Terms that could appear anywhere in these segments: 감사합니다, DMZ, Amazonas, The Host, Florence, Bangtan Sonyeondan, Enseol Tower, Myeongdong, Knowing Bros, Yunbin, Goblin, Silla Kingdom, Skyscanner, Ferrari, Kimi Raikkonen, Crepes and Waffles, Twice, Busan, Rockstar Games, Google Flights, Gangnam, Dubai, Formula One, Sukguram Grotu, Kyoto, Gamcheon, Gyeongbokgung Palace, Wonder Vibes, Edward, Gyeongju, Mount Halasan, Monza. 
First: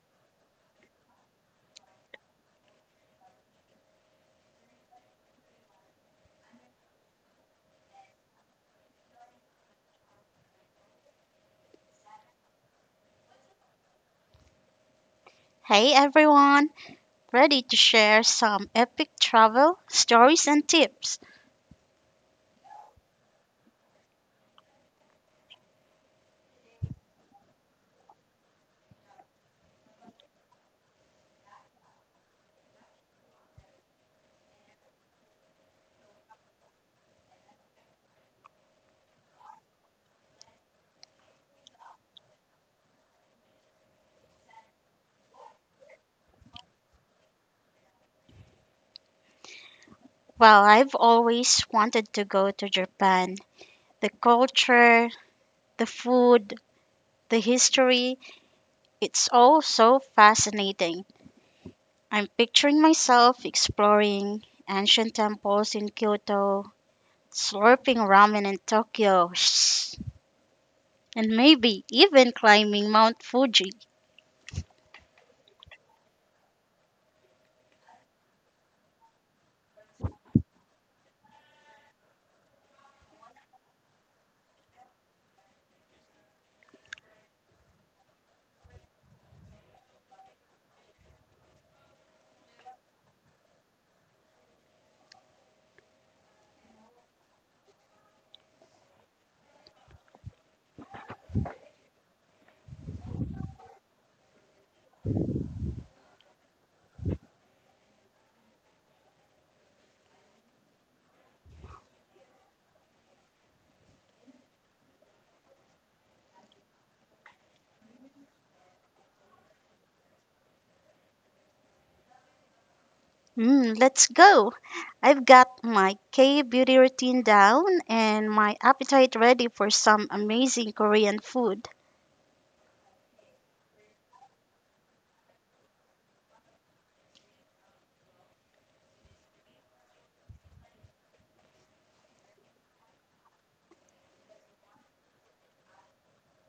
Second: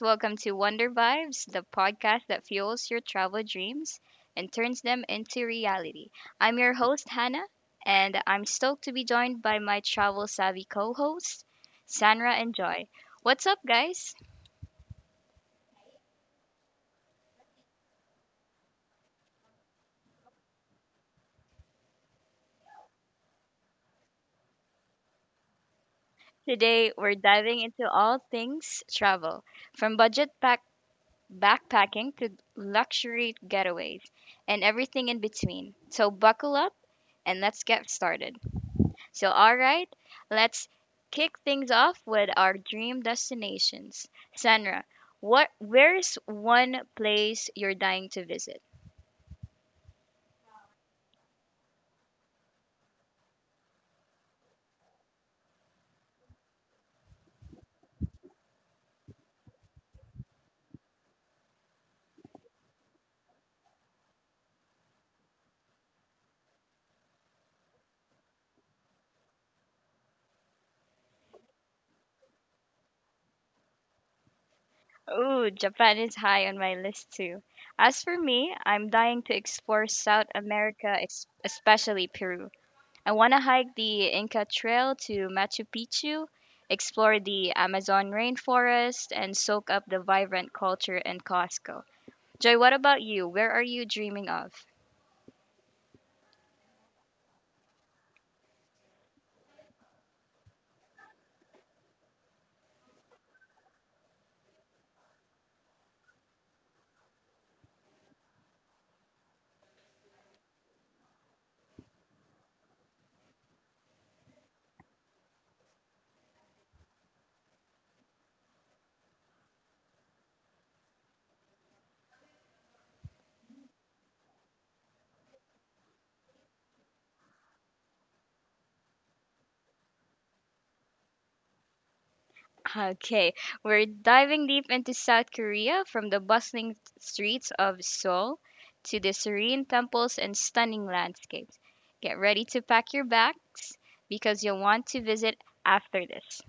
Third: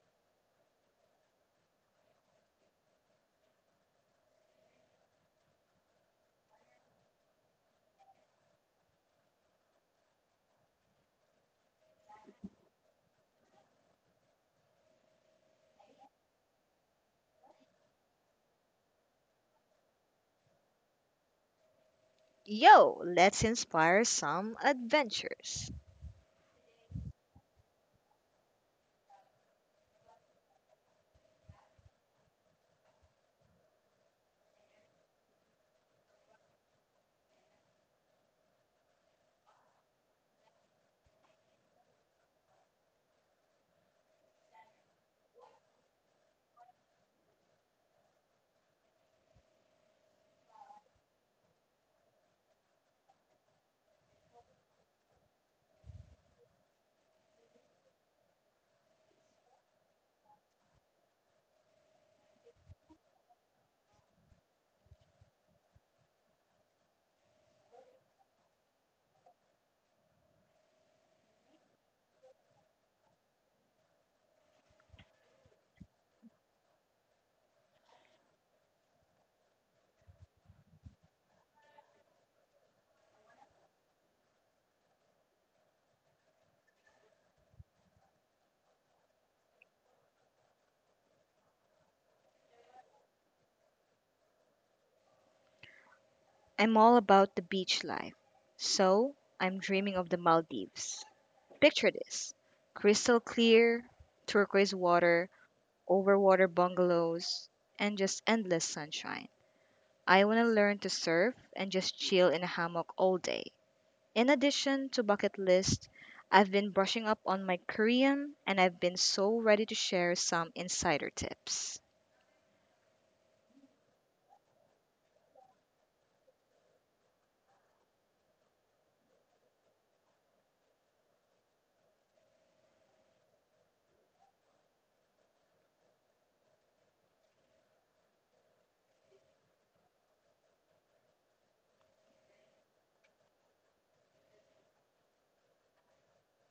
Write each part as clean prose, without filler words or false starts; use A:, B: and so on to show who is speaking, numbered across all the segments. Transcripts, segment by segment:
A: Welcome to Wonder Vibes, the podcast that fuels your travel dreams and turns them into reality. I'm your host, Hannah, and I'm stoked to be joined by my travel savvy co hosts, Sandra and Joy. What's up, guys?
B: Hey everyone, ready to share some epic travel stories and tips?
C: Yo, let's inspire some adventures.
A: Today, we're diving into all things travel, from backpacking to luxury getaways and everything in between. So, buckle up and let's get started. So, all right, let's kick things off with our dream destinations. Sandra, what where's one place you're dying to visit?
B: Well, I've always wanted to go to Japan. The culture, the food, the history, it's all so fascinating. I'm picturing myself exploring ancient temples in Kyoto, slurping ramen in Tokyo, and maybe even climbing Mount Fuji.
A: Ooh, Japan is high on my list too. As for me, I'm dying to explore South America, especially Peru. I want to hike the Inca Trail to Machu Picchu, explore the Amazon rainforest, and soak up the vibrant culture in Costco. Joy, what about you? Where are you dreaming of?
C: I'm all about the beach life, so I'm dreaming of the Maldives. Picture this crystal clear, turquoise water, overwater bungalows, and just endless sunshine. I want to learn to surf and just chill in a hammock all day. In addition to bucket list, I've been brushing up on my Korean and I've been so ready to share some insider tips.
B: Mm, let's go. I've got my K beauty routine down and my appetite ready for some amazing Korean food.
A: Okay, we're diving deep into South Korea, from the bustling streets of Seoul to the serene temples and stunning landscapes. Get ready to pack your bags because you'll want to visit after this.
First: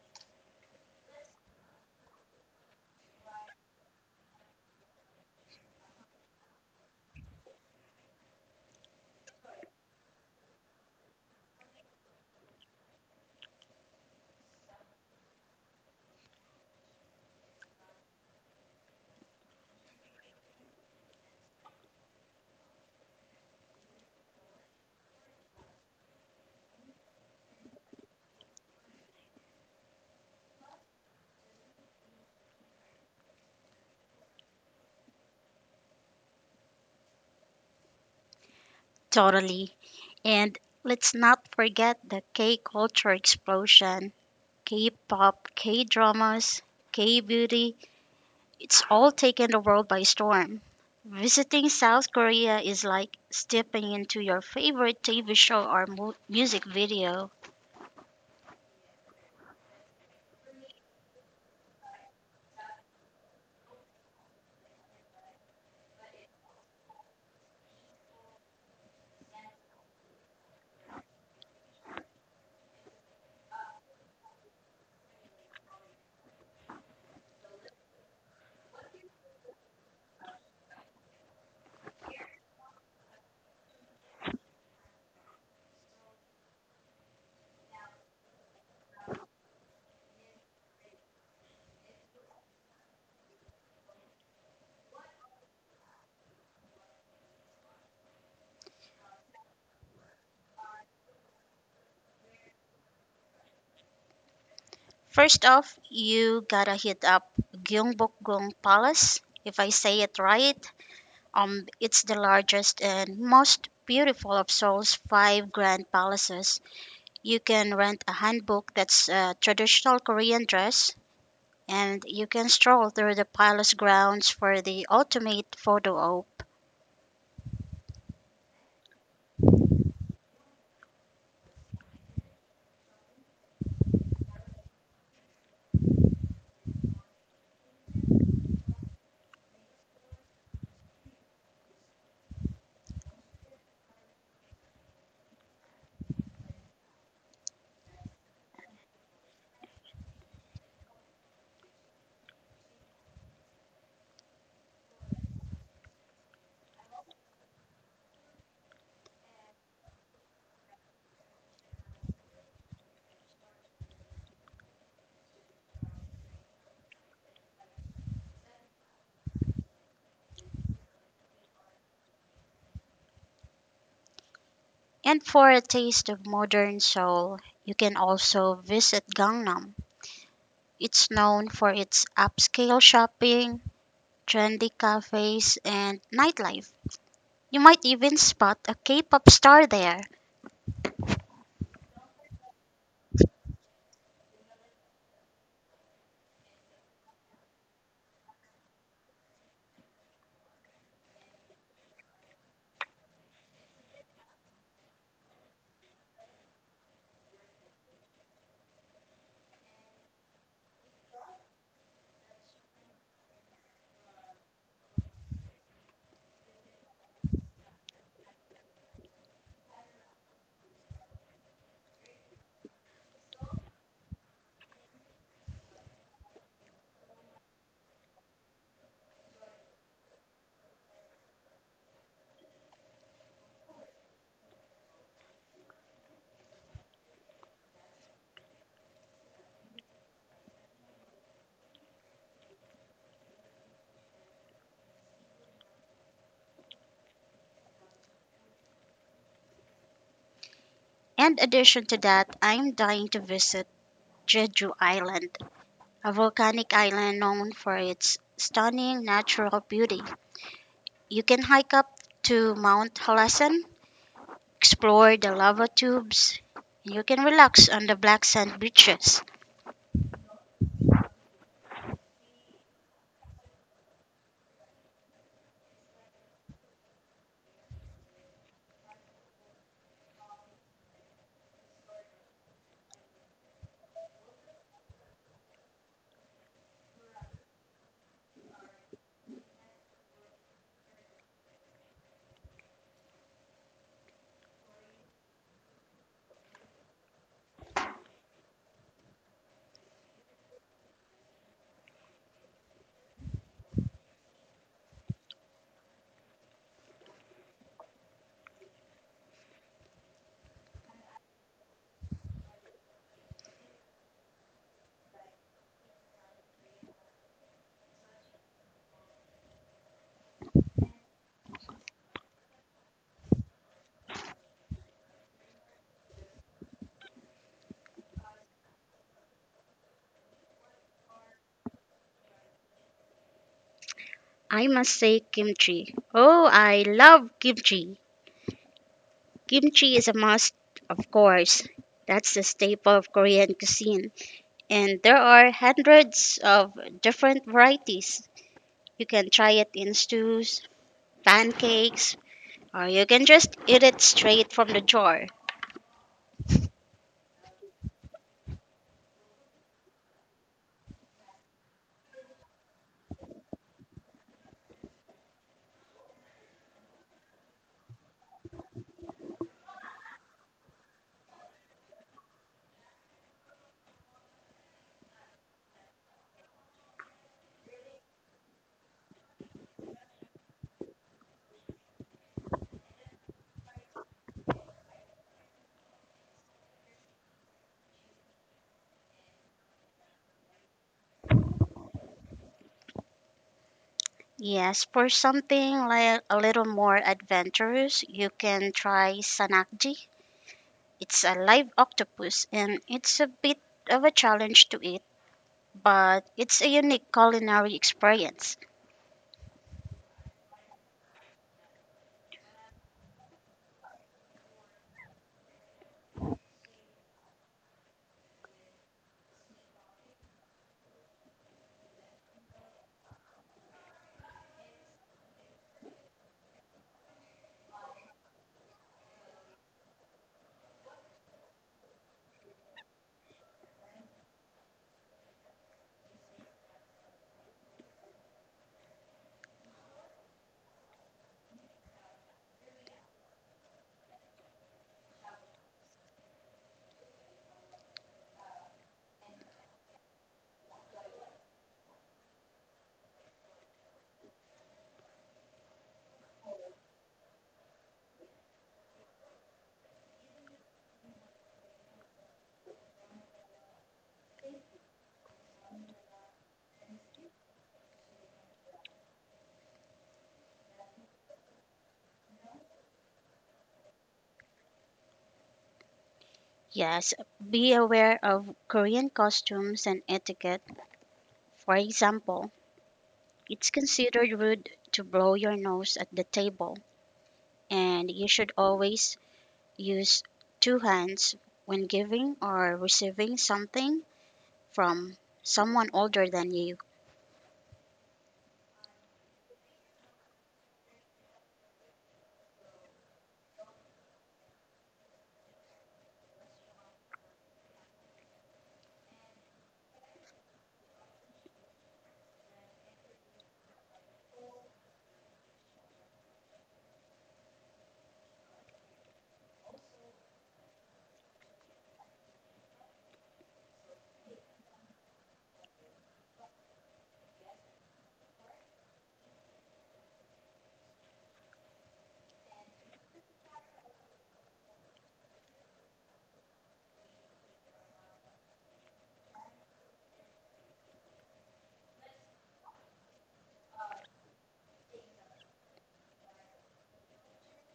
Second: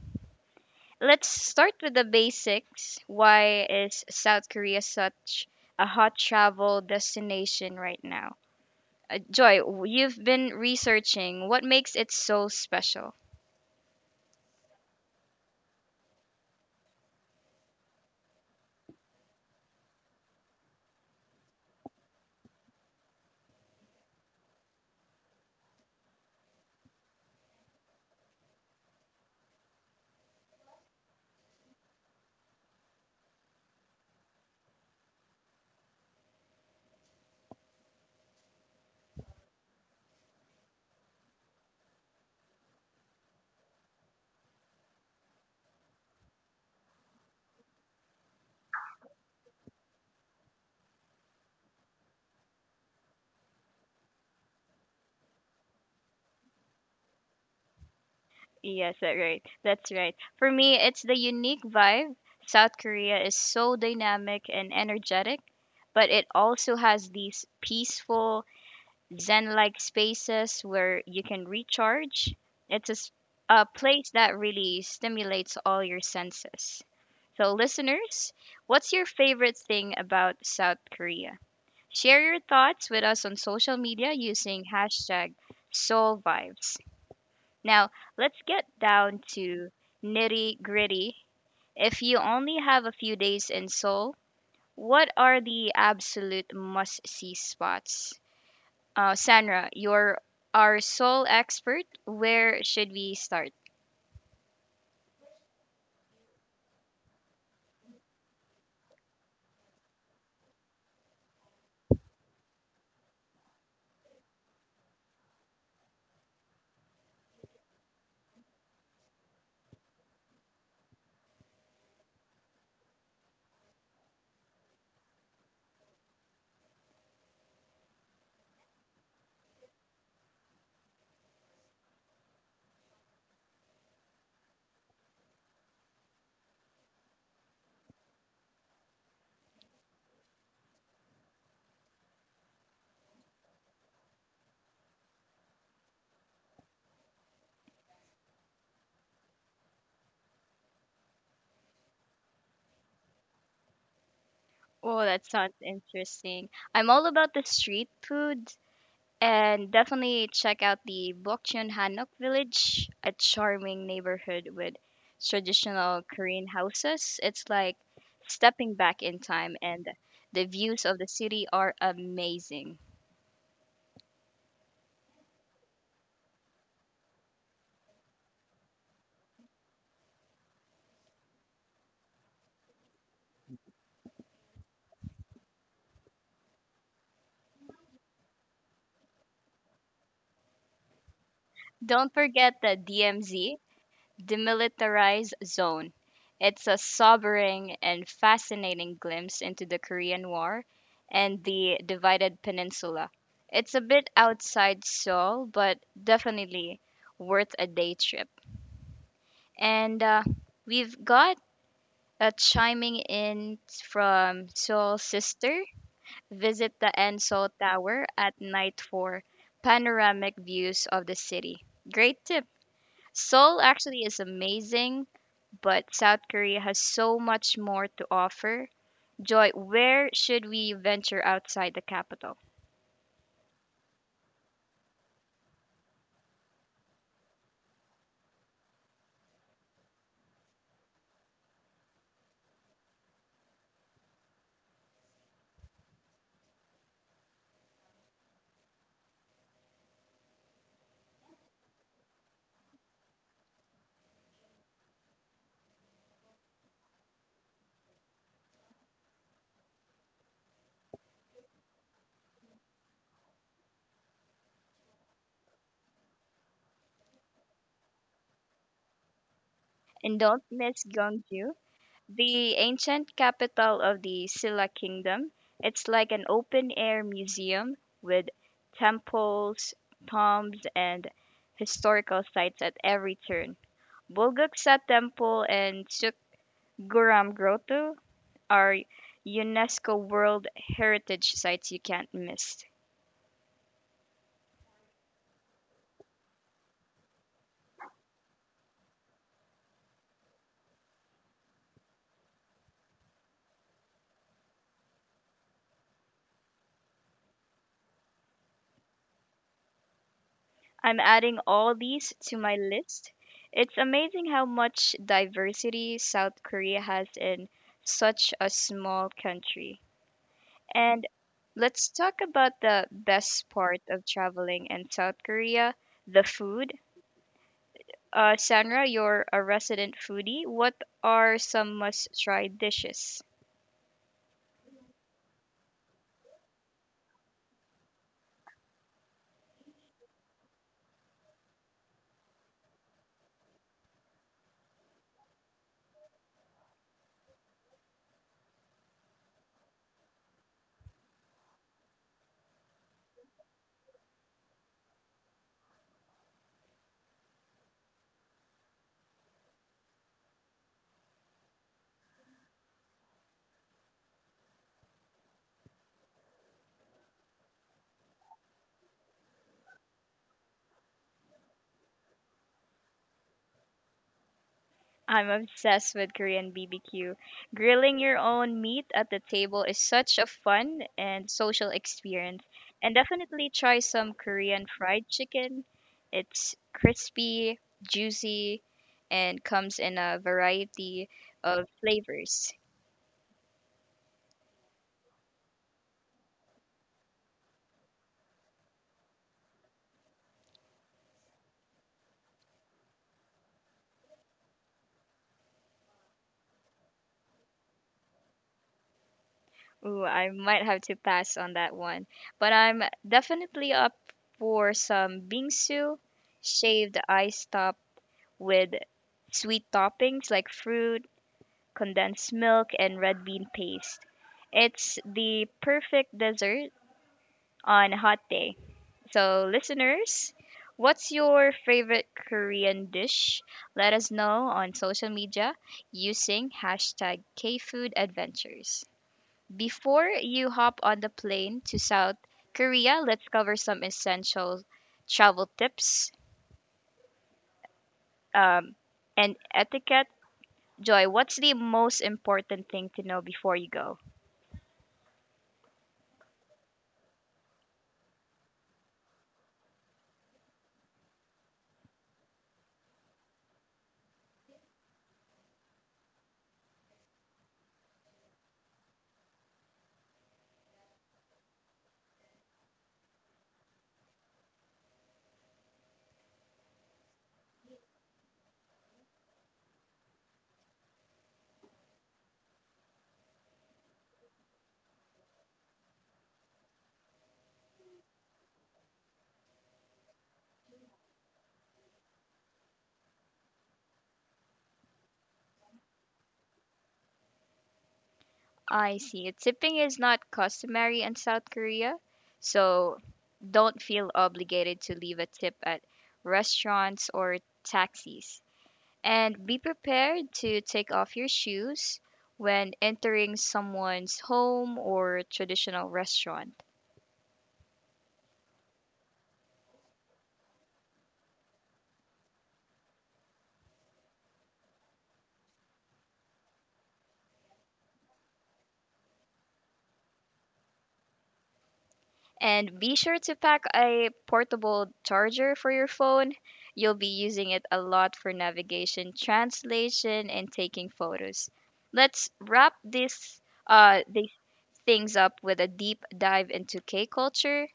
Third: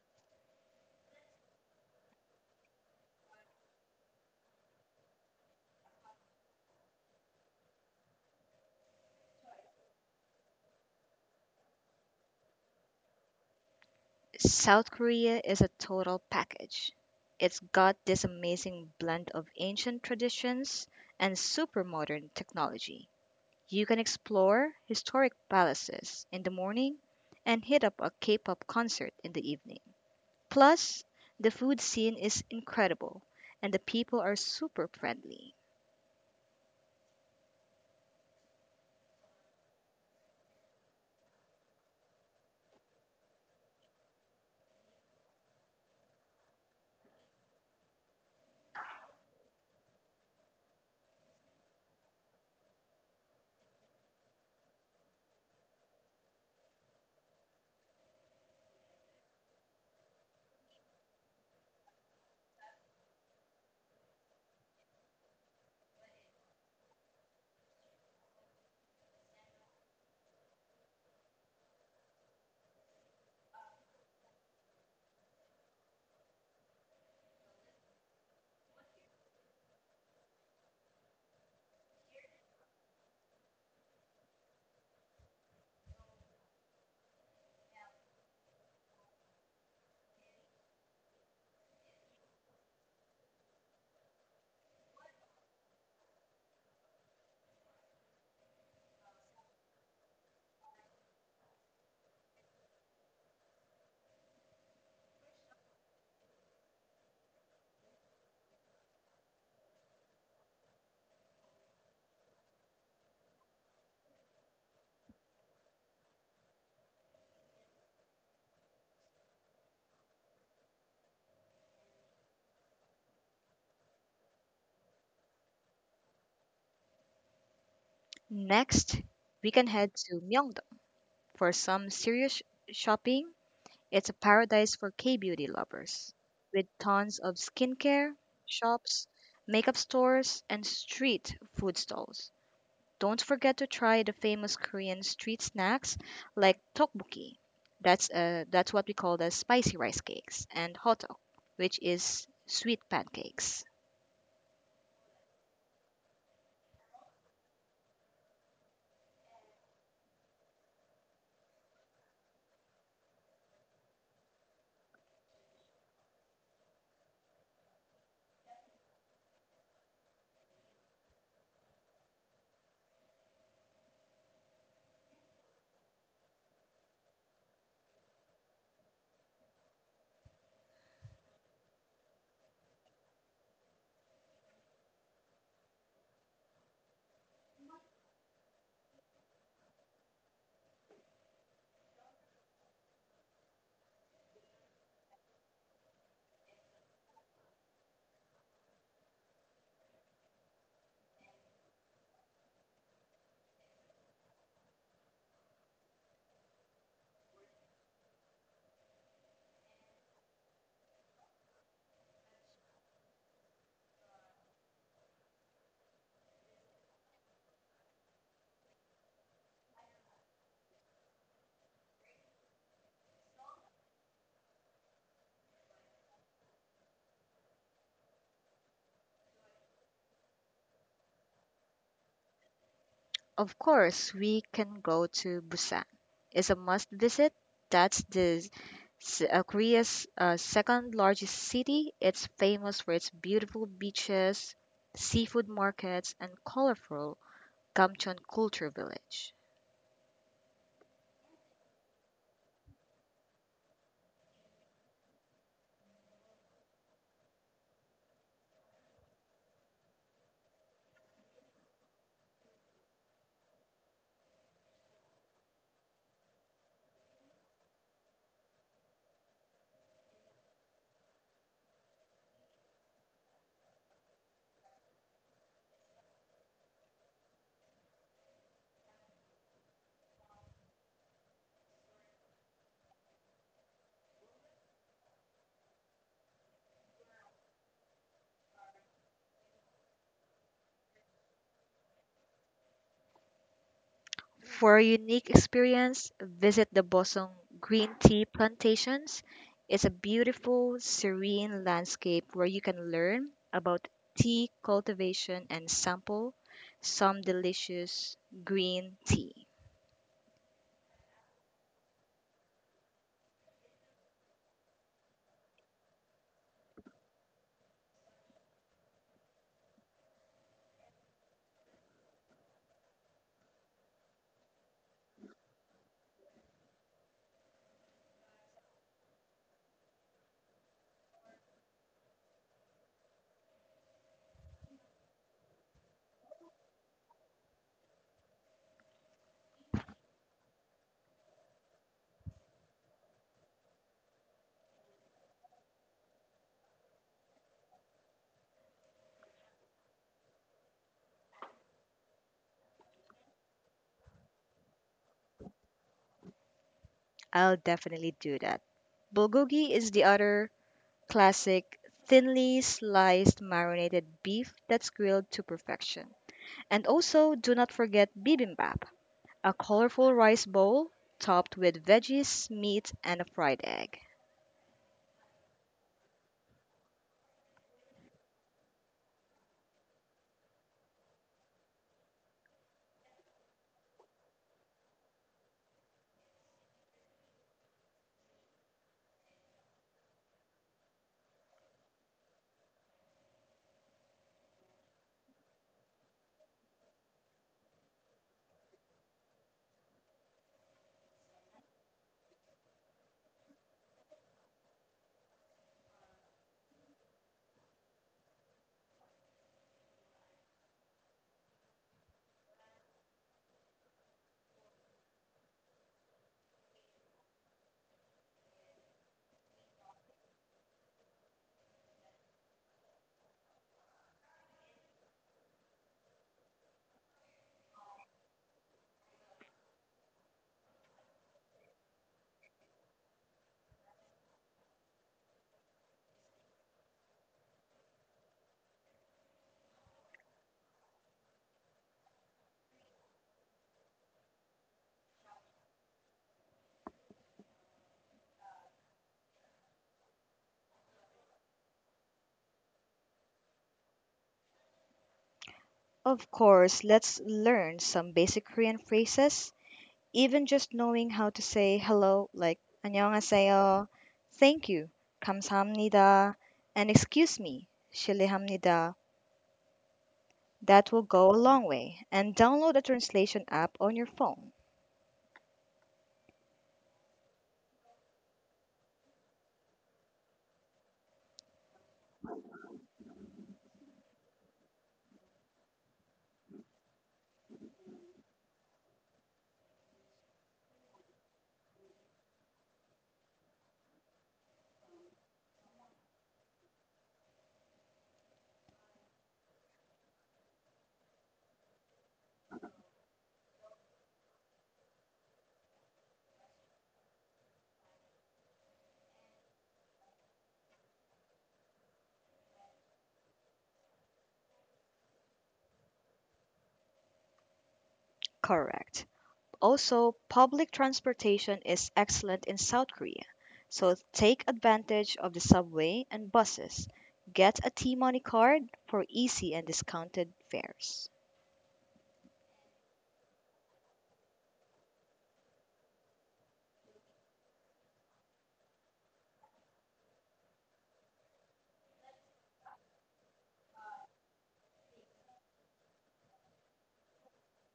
A: Let's start with the basics. Why is South Korea such a hot travel destination right now? Joy, you've been researching what makes it so special.
C: South Korea is a total package. It's got this amazing blend of ancient traditions and super modern technology. You can explore historic palaces in the morning and hit up a K pop concert in the evening. Plus, the food scene is incredible and the people are super friendly.
B: Totally. And let's not forget the K culture explosion K pop, K dramas, K beauty. It's all taken the world by storm. Visiting South Korea is like stepping into your favorite TV show or music video.
A: Yes, That's right. For me, it's the unique vibe. South Korea is so dynamic and energetic, but it also has these peaceful, zen-like spaces where you can recharge. It's a, s- a place that really stimulates all your senses. So, listeners, what's your favorite thing about South Korea? Share your thoughts with us on social media using hashtag SoulVibes. Now, let's get down to nitty gritty. If you only have a few days in Seoul, what are the absolute must see spots? Sandra, you're our Seoul expert. Where should we start?
B: First off, you gotta hit up Gyeongbokgung Palace. If I say it right, it's the largest and most beautiful of Seoul's five grand palaces. You can rent a hanbok, that's a traditional Korean dress, and you can stroll through the palace grounds for the ultimate photo op.
C: Next, we can head to Myeongdong for some serious shopping. It's a paradise for K beauty lovers, with tons of skincare shops, makeup stores, and street food stalls. Don't forget to try the famous Korean street snacks like tteokbokki. That's what we call the spicy rice cakes and hotteok, which is sweet pancakes.
A: Oh, that sounds interesting. I'm all about the street food. And definitely check out the Bokchon Hanok Village, a charming neighborhood with traditional Korean houses. It's like stepping back in time, and the views of the city are amazing.
B: And for a taste of modern Seoul, you can also visit Gangnam. It's known for its upscale shopping, trendy cafes, and nightlife. You might even spot a K pop star there.
A: Don't forget the DMZ, Demilitarized Zone. It's a sobering and fascinating glimpse into the Korean War and the divided peninsula. It's a bit outside Seoul, but definitely worth a day trip. And we've got a chiming in from Seoul Sister. Visit the Enseol Tower at night for panoramic views of the city. Great tip. Seoul actually is amazing, but South Korea has so much more to offer. Joy, where should we venture outside the capital?
C: Of course, we can go to Busan. It's a must visit. That's the Korea's second largest city. It's famous for its beautiful beaches, seafood markets, and colorful Gamcheon culture village.
B: In addition to that, I'm dying to visit Jeju Island, a volcanic island known for its stunning natural beauty. You can hike up to Mount Halasan, explore the lava tubes, and you can relax on the black sand beaches.
A: And don't miss Gyeongju, the ancient capital of the Silla Kingdom. It's like an open air museum with temples, tombs, and historical sites at every turn. Bulguksa Temple and Sukguram Grotu are UNESCO World Heritage sites you can't miss.
C: For a unique experience, visit the Bosong Green Tea Plantations. It's a beautiful, serene landscape where you can learn about tea cultivation and sample some delicious green tea.
A: I'm adding all these to my list. It's amazing how much diversity South Korea has in such a small country. And let's talk about the best part of traveling in South Korea, the food. Sandra, you're a resident foodie. What are some must try dishes?
B: I must say kimchi. Oh, I love kimchi. Kimchi is a must, of course. That's the staple of Korean cuisine. And there are hundreds of different varieties. You can try it in stews, pancakes, or you can just eat it straight from the jar.
C: I'll definitely do that. Bulgogi is the other classic thinly sliced marinated beef that's grilled to perfection. And also, do not forget bibimbap, a colorful rice bowl topped with veggies, meat, and a fried egg.
A: I'm obsessed with Korean BBQ. Grilling your own meat at the table is such a fun and social experience. And definitely try some Korean fried chicken. It's crispy, juicy, and comes in a variety of flavors.
B: Yes, for something like a little more adventurous, you can try sanakji. It's a live octopus and it's a bit of a challenge to eat, but it's a unique culinary experience.
A: Ooh, I might have to pass on that one. But I'm definitely up for some bingsu, shaved ice top with sweet toppings like fruit, condensed milk, and red bean paste. It's the perfect dessert on a hot day. So, listeners, what's your favorite Korean dish? Let us know on social media using hashtag KFoodAdventures. Before you hop on the plane to South Korea, let's cover some essential travel tips um, and etiquette. Joy, what's the most important thing to know before you go?
C: Of course, let's learn some basic Korean phrases. Even just knowing how to say hello, like 안녕하세요, thank you, 감사합니다, and excuse me, 실례합니다, that will go a long way. And download a translation app on your phone.
B: Yes, be aware of Korean costumes and etiquette. For example, it's considered rude to blow your nose at the table, and you should always use two hands when giving or receiving something from someone older than you.
A: I see. Tipping is not customary in South Korea, so don't feel obligated to leave a tip at restaurants or taxis. And be prepared to take off your shoes when entering someone's home or traditional restaurant.
C: Correct. Also, public transportation is excellent in South Korea, so take advantage of the subway and buses. Get a T Money card for easy and discounted fares.
A: And be sure to pack a portable charger for your phone. You'll be using it a lot for navigation, translation, and taking photos. Let's wrap this these things up with a deep dive into K culture.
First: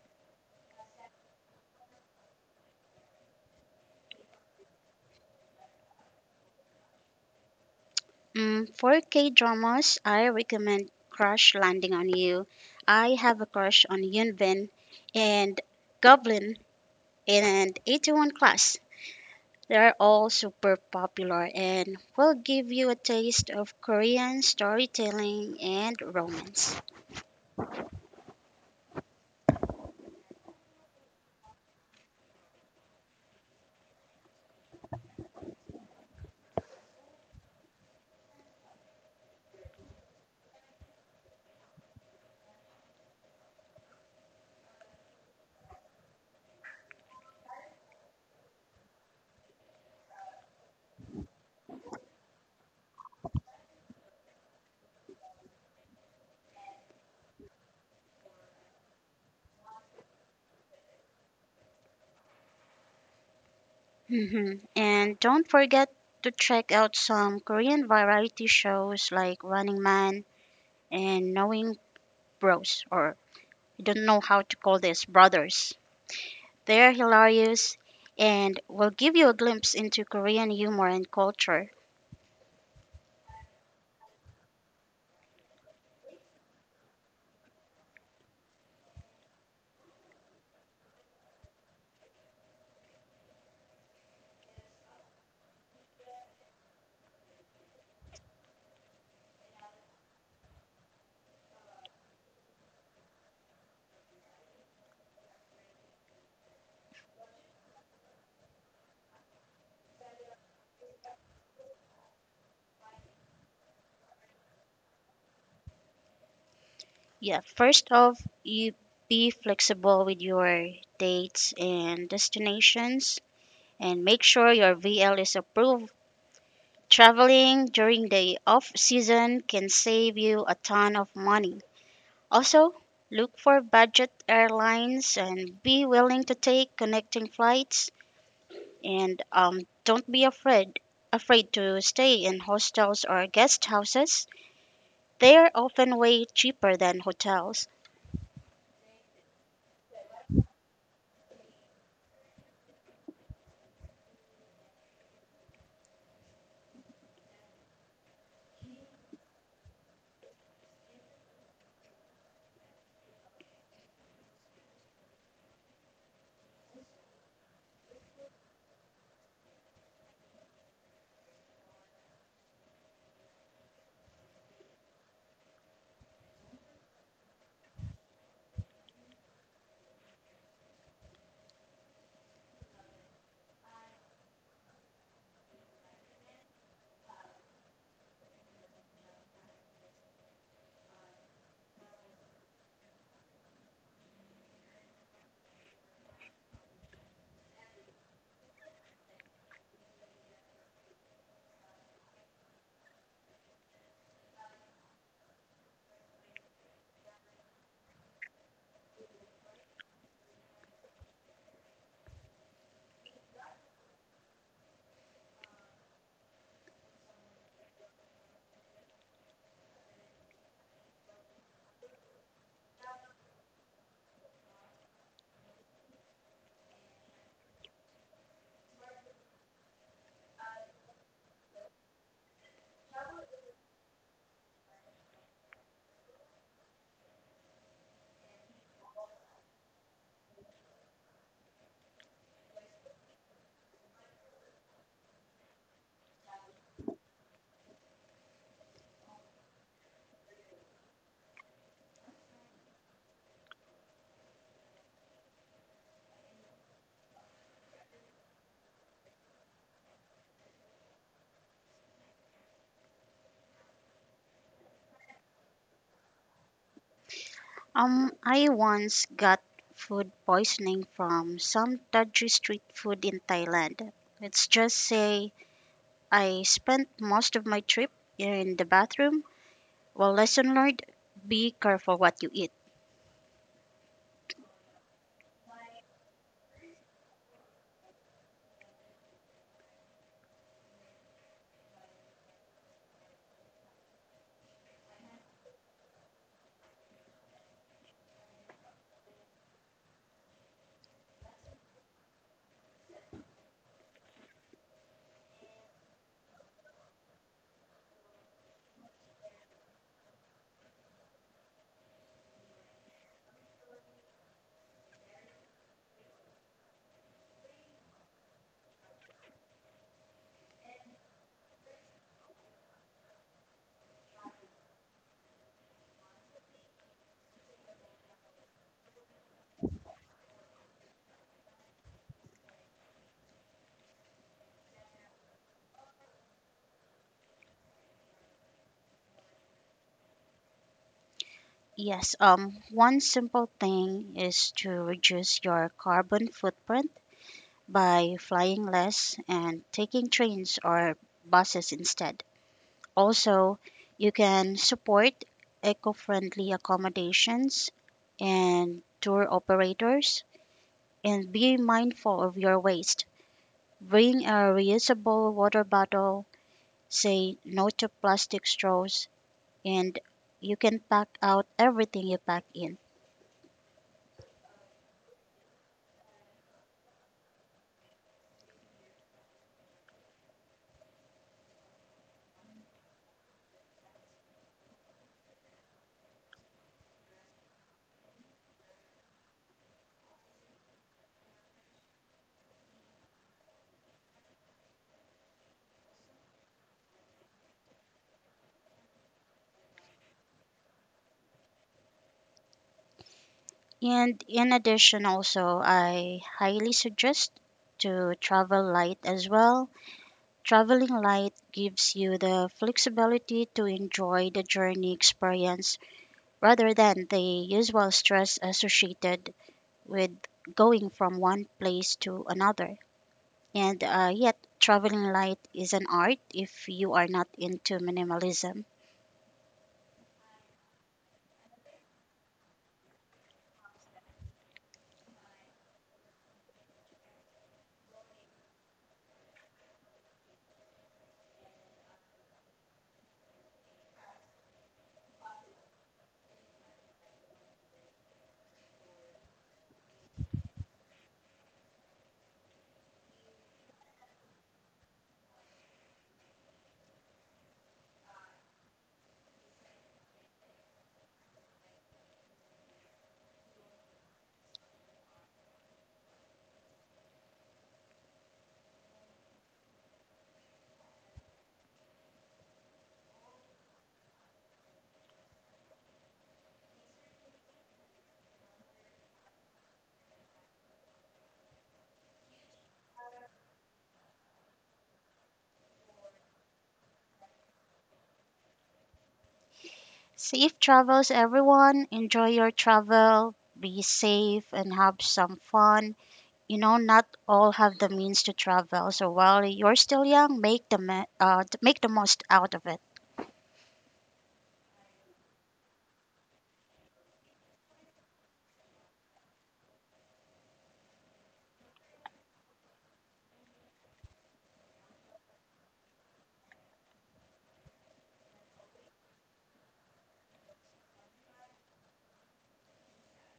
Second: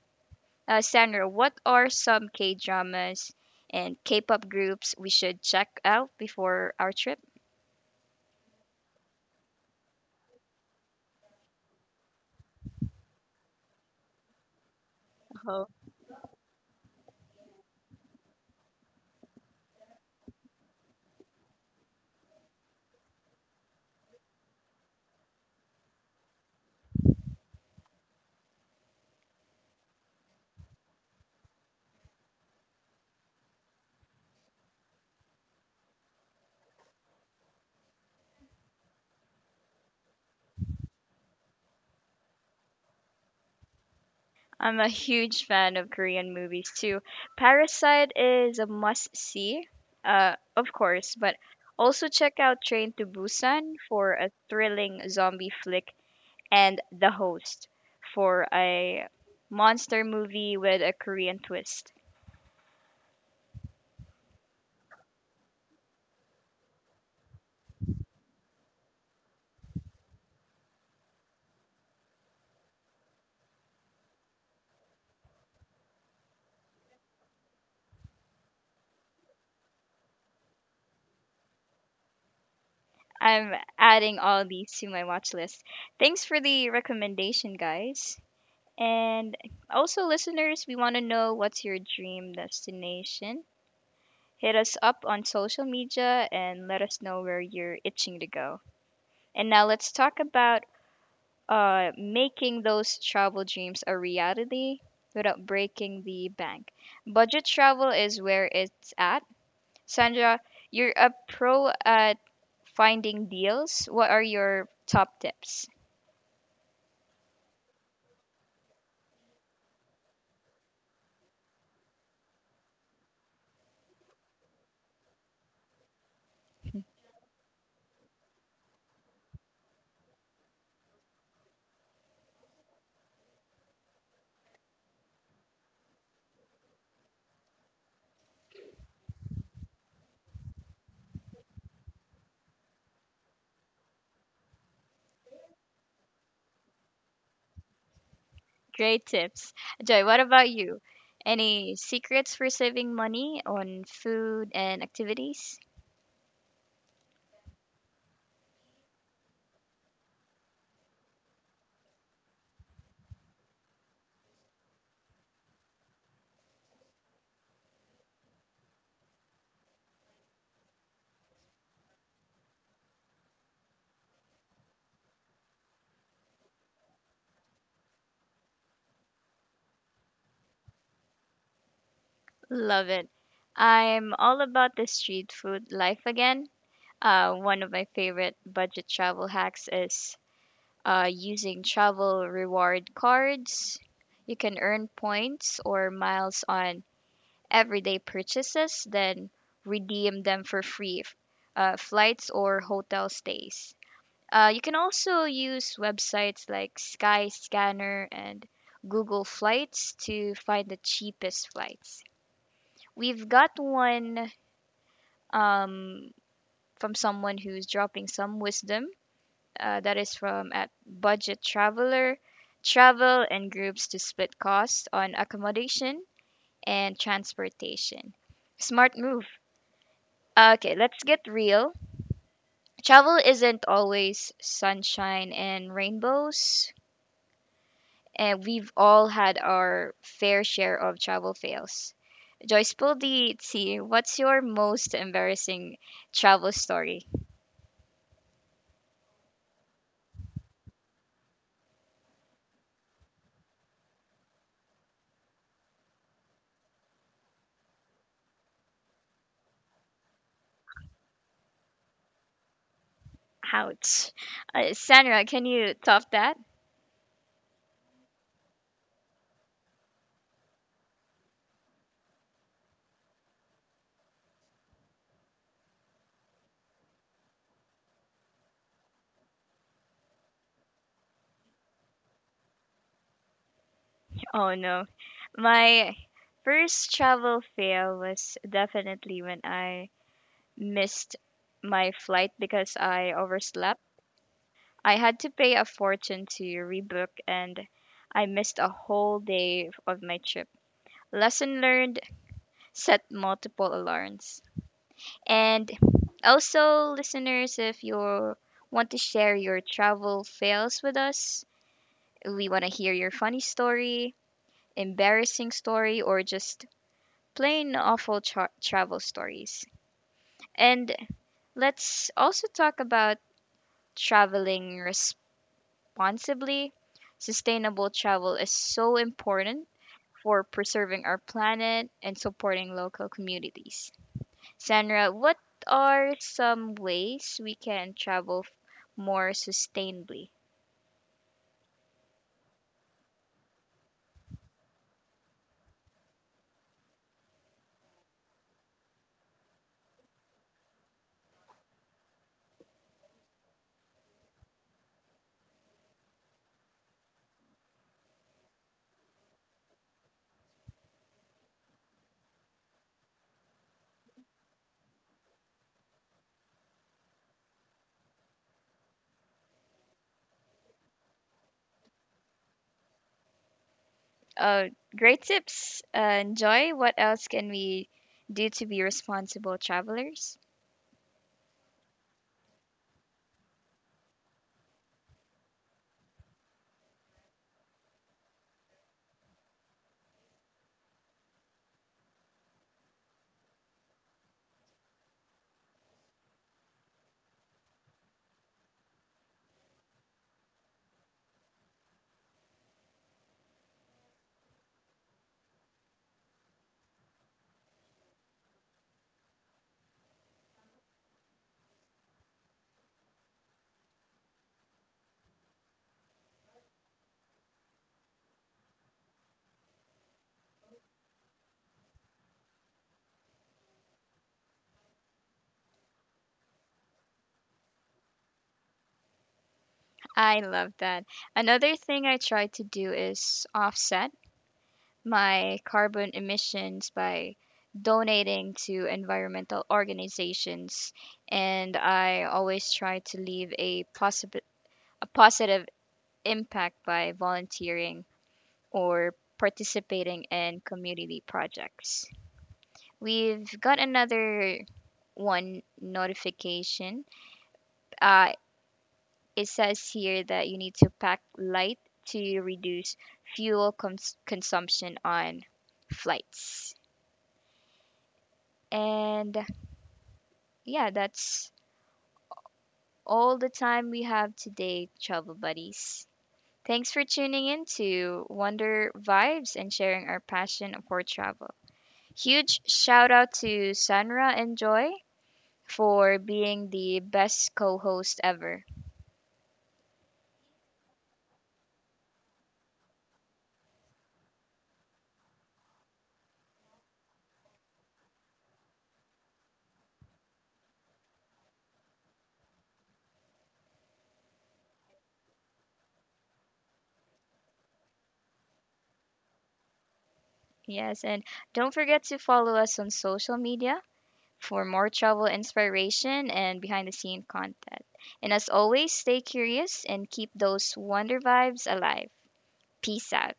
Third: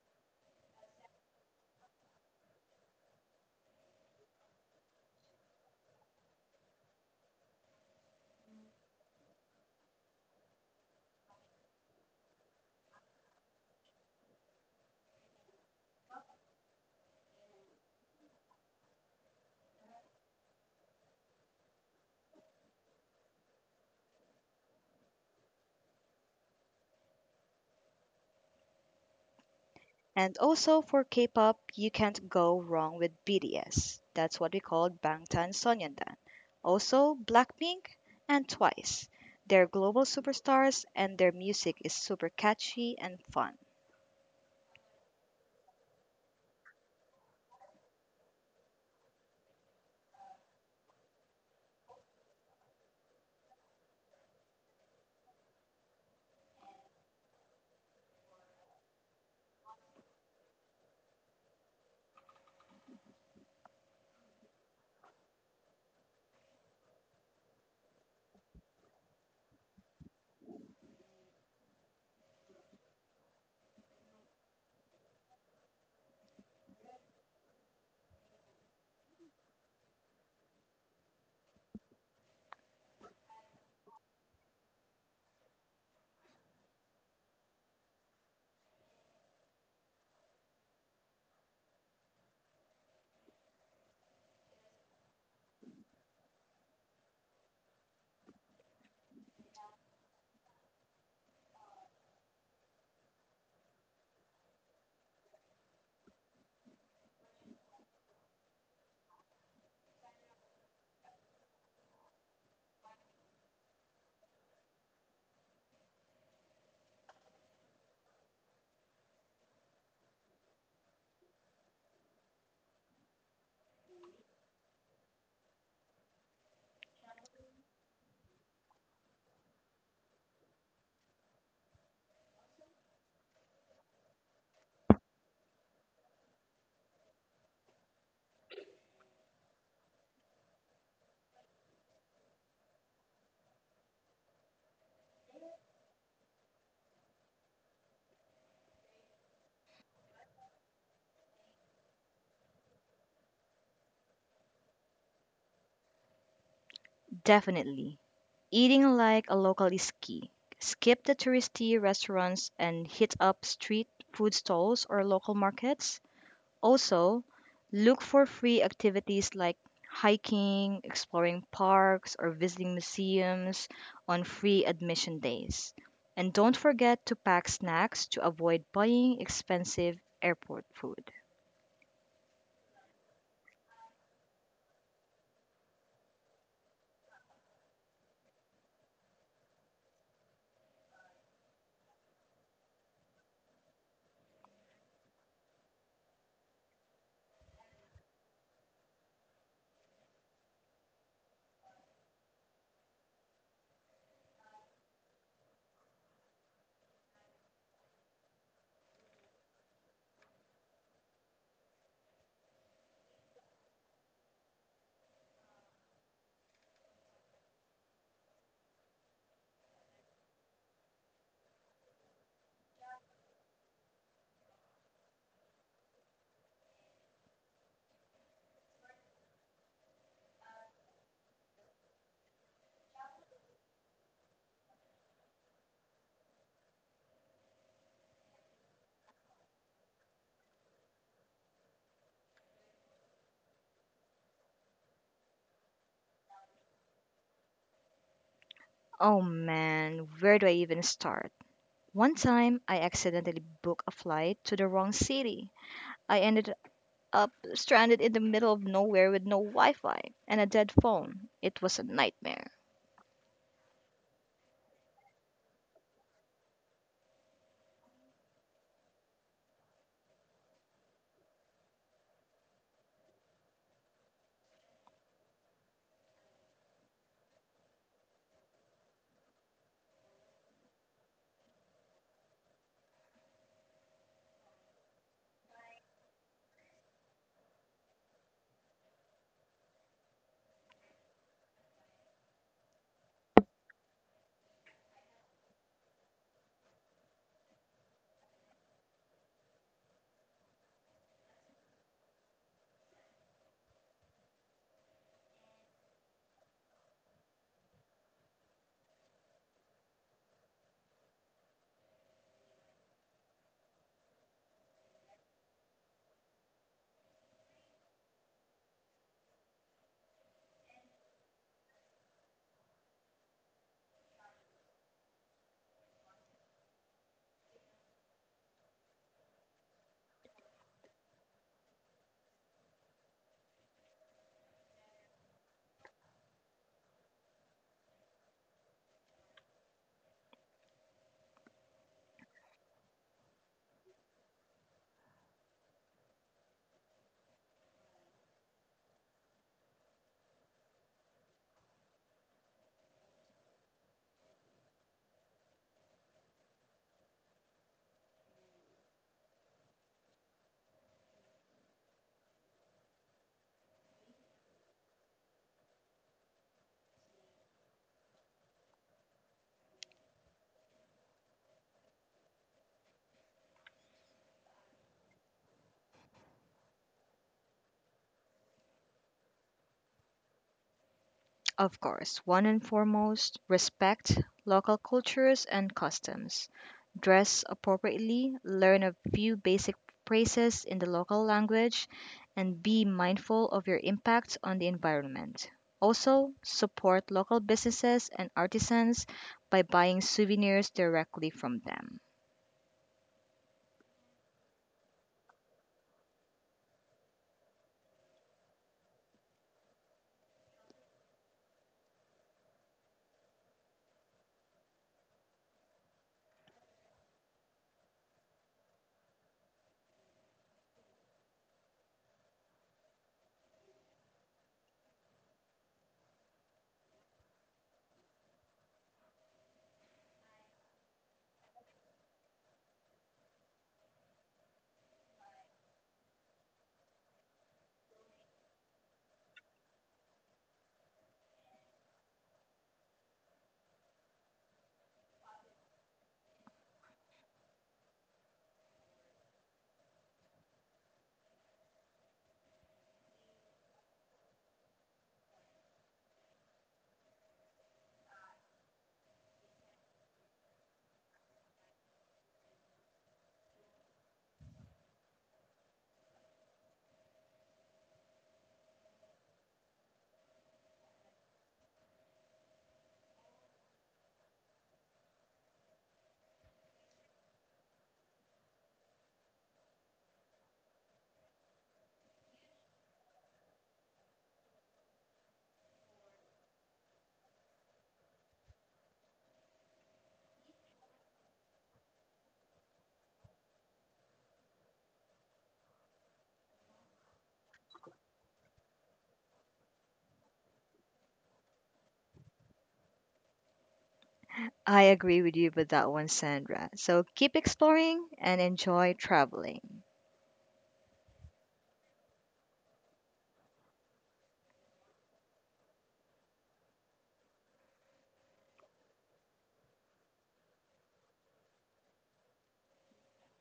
A: Sandra, what are some K dramas and K pop groups we should check out before our trip?
B: Mm, for K dramas, I recommend Crush Landing on You. I have a crush on Yunbin and Goblin and 81 Class. They are all super popular and will give you a taste of Korean storytelling and romance.
C: And also for K-pop, you can't go wrong with BTS. That's what we call Bangtan Sonyeondan. Also Blackpink and Twice. They're global superstars and their music is super catchy and fun.
A: I'm a huge fan of Korean movies too. Parasite is a must see, of course, but also check out Train to Busan for a thrilling zombie flick and The Host for a monster movie with a Korean twist.
B: Hmm. And don't forget to check out some Korean variety shows like Running Man and Knowing Bros, or I don't know how to call this, Brothers. They are hilarious and will give you a glimpse into Korean humor and culture.
A: I'm adding all these to my watch list. Thanks for the recommendation, guys. And also, listeners, we want to know, what's your dream destination? Hit us up on social media and let us know where you're itching to go. And now let's talk about making those travel dreams a reality without breaking the bank. Budget travel is where it's at. Sandra, you're a pro at finding deals. What are your top tips?
B: Yeah, first off, you be flexible with your dates and destinations and make sure your VL is approved. Traveling during the off season can save you a ton of money. Also, look for budget airlines and be willing to take connecting flights and don't be afraid to stay in hostels or guest houses. They are often way cheaper than hotels.
A: Great tips. Joy, what about you? Any secrets for saving money on food and activities?
C: Definitely. Eating like a local is key. Skip the touristy restaurants and hit up street food stalls or local markets. Also, look for free activities like hiking, exploring parks, or visiting museums on free admission days. And don't forget to pack snacks to avoid buying expensive airport food.
A: Love it. I'm all about the street food life again. One of my favorite budget travel hacks is using travel reward cards. You can earn points or miles on everyday purchases, then redeem them for flights or hotel stays. You can also use websites like Skyscanner and Google Flights to find the cheapest flights. We've got one um, from someone who's dropping some wisdom. That is from at budget traveler, travel and groups to split costs on accommodation and transportation. Smart move. Okay, let's get real. Travel isn't always sunshine and rainbows, and we've all had our fair share of travel fails. Joyce Pull, what's your most embarrassing travel story?
C: Oh man, where do I even start? One time, I accidentally booked a flight to the wrong city. I ended up stranded in the middle of nowhere with no Wi Fi and a dead phone. It was a nightmare.
A: Ouch. Sandra, can you top that?
B: I once got food poisoning from some dodgy street food in Thailand. Let's just say I spent most of my trip in the bathroom. Well, lesson learned, be careful what you eat.
A: Oh no. My first travel fail was definitely when I missed my flight because I overslept. I had to pay a fortune to rebook and I missed a whole day of my trip. Lesson learned, set multiple alarms. And also, listeners, if you want to share your travel fails with us, we want to hear your funny story, embarrassing story, or just plain awful travel stories. And let's also talk about traveling responsibly. Sustainable travel is so important for preserving our planet and supporting local communities. Sandra, what are some ways we can more sustainably?
B: Yes, one simple thing is to reduce your carbon footprint by flying less and taking trains or buses instead. Also, you can support eco friendly accommodations and tour operators, and be mindful of your waste. Bring a reusable water bottle, say no to plastic straws, and you can pack out everything you pack in.
A: Uh, Great tips. Joy, what else can we do to be responsible travelers?
C: Of course, one and foremost, respect local cultures and customs. Dress appropriately, learn a few basic phrases in the local language, and be mindful of your impact on the environment. Also, support local businesses and artisans by buying souvenirs directly from them.
B: And in addition, also, I highly suggest to travel light as well. Traveling light gives you the flexibility to enjoy the journey experience rather than the usual stress associated with going from one place to another. And yet, traveling light is an art if you are not into minimalism.
A: I love that. Another thing I try to do is offset my carbon emissions by donating to environmental organizations, and I always try to leave a positive impact by volunteering or participating in community projects. We've got another one notification. Uh, it says here that you need to pack light to reduce consumption on flights. And yeah, that's all the time we have today, travel buddies. Thanks for tuning in to Wonder Vibes and sharing our passion for travel. Huge shout out to Sanra and Joy for being the best co host ever.
B: Safe travels, everyone. Enjoy your travel, be safe, and have some fun. You know, not all have the means to travel, so while you're still young, make make the most out of it.
C: I agree with you with that one, Sandra. So keep exploring and enjoy traveling.
A: Yes, and don't forget to follow us on social media for more travel inspiration and behind the scene content. And as always, stay curious and keep those wonder vibes alive. Peace out.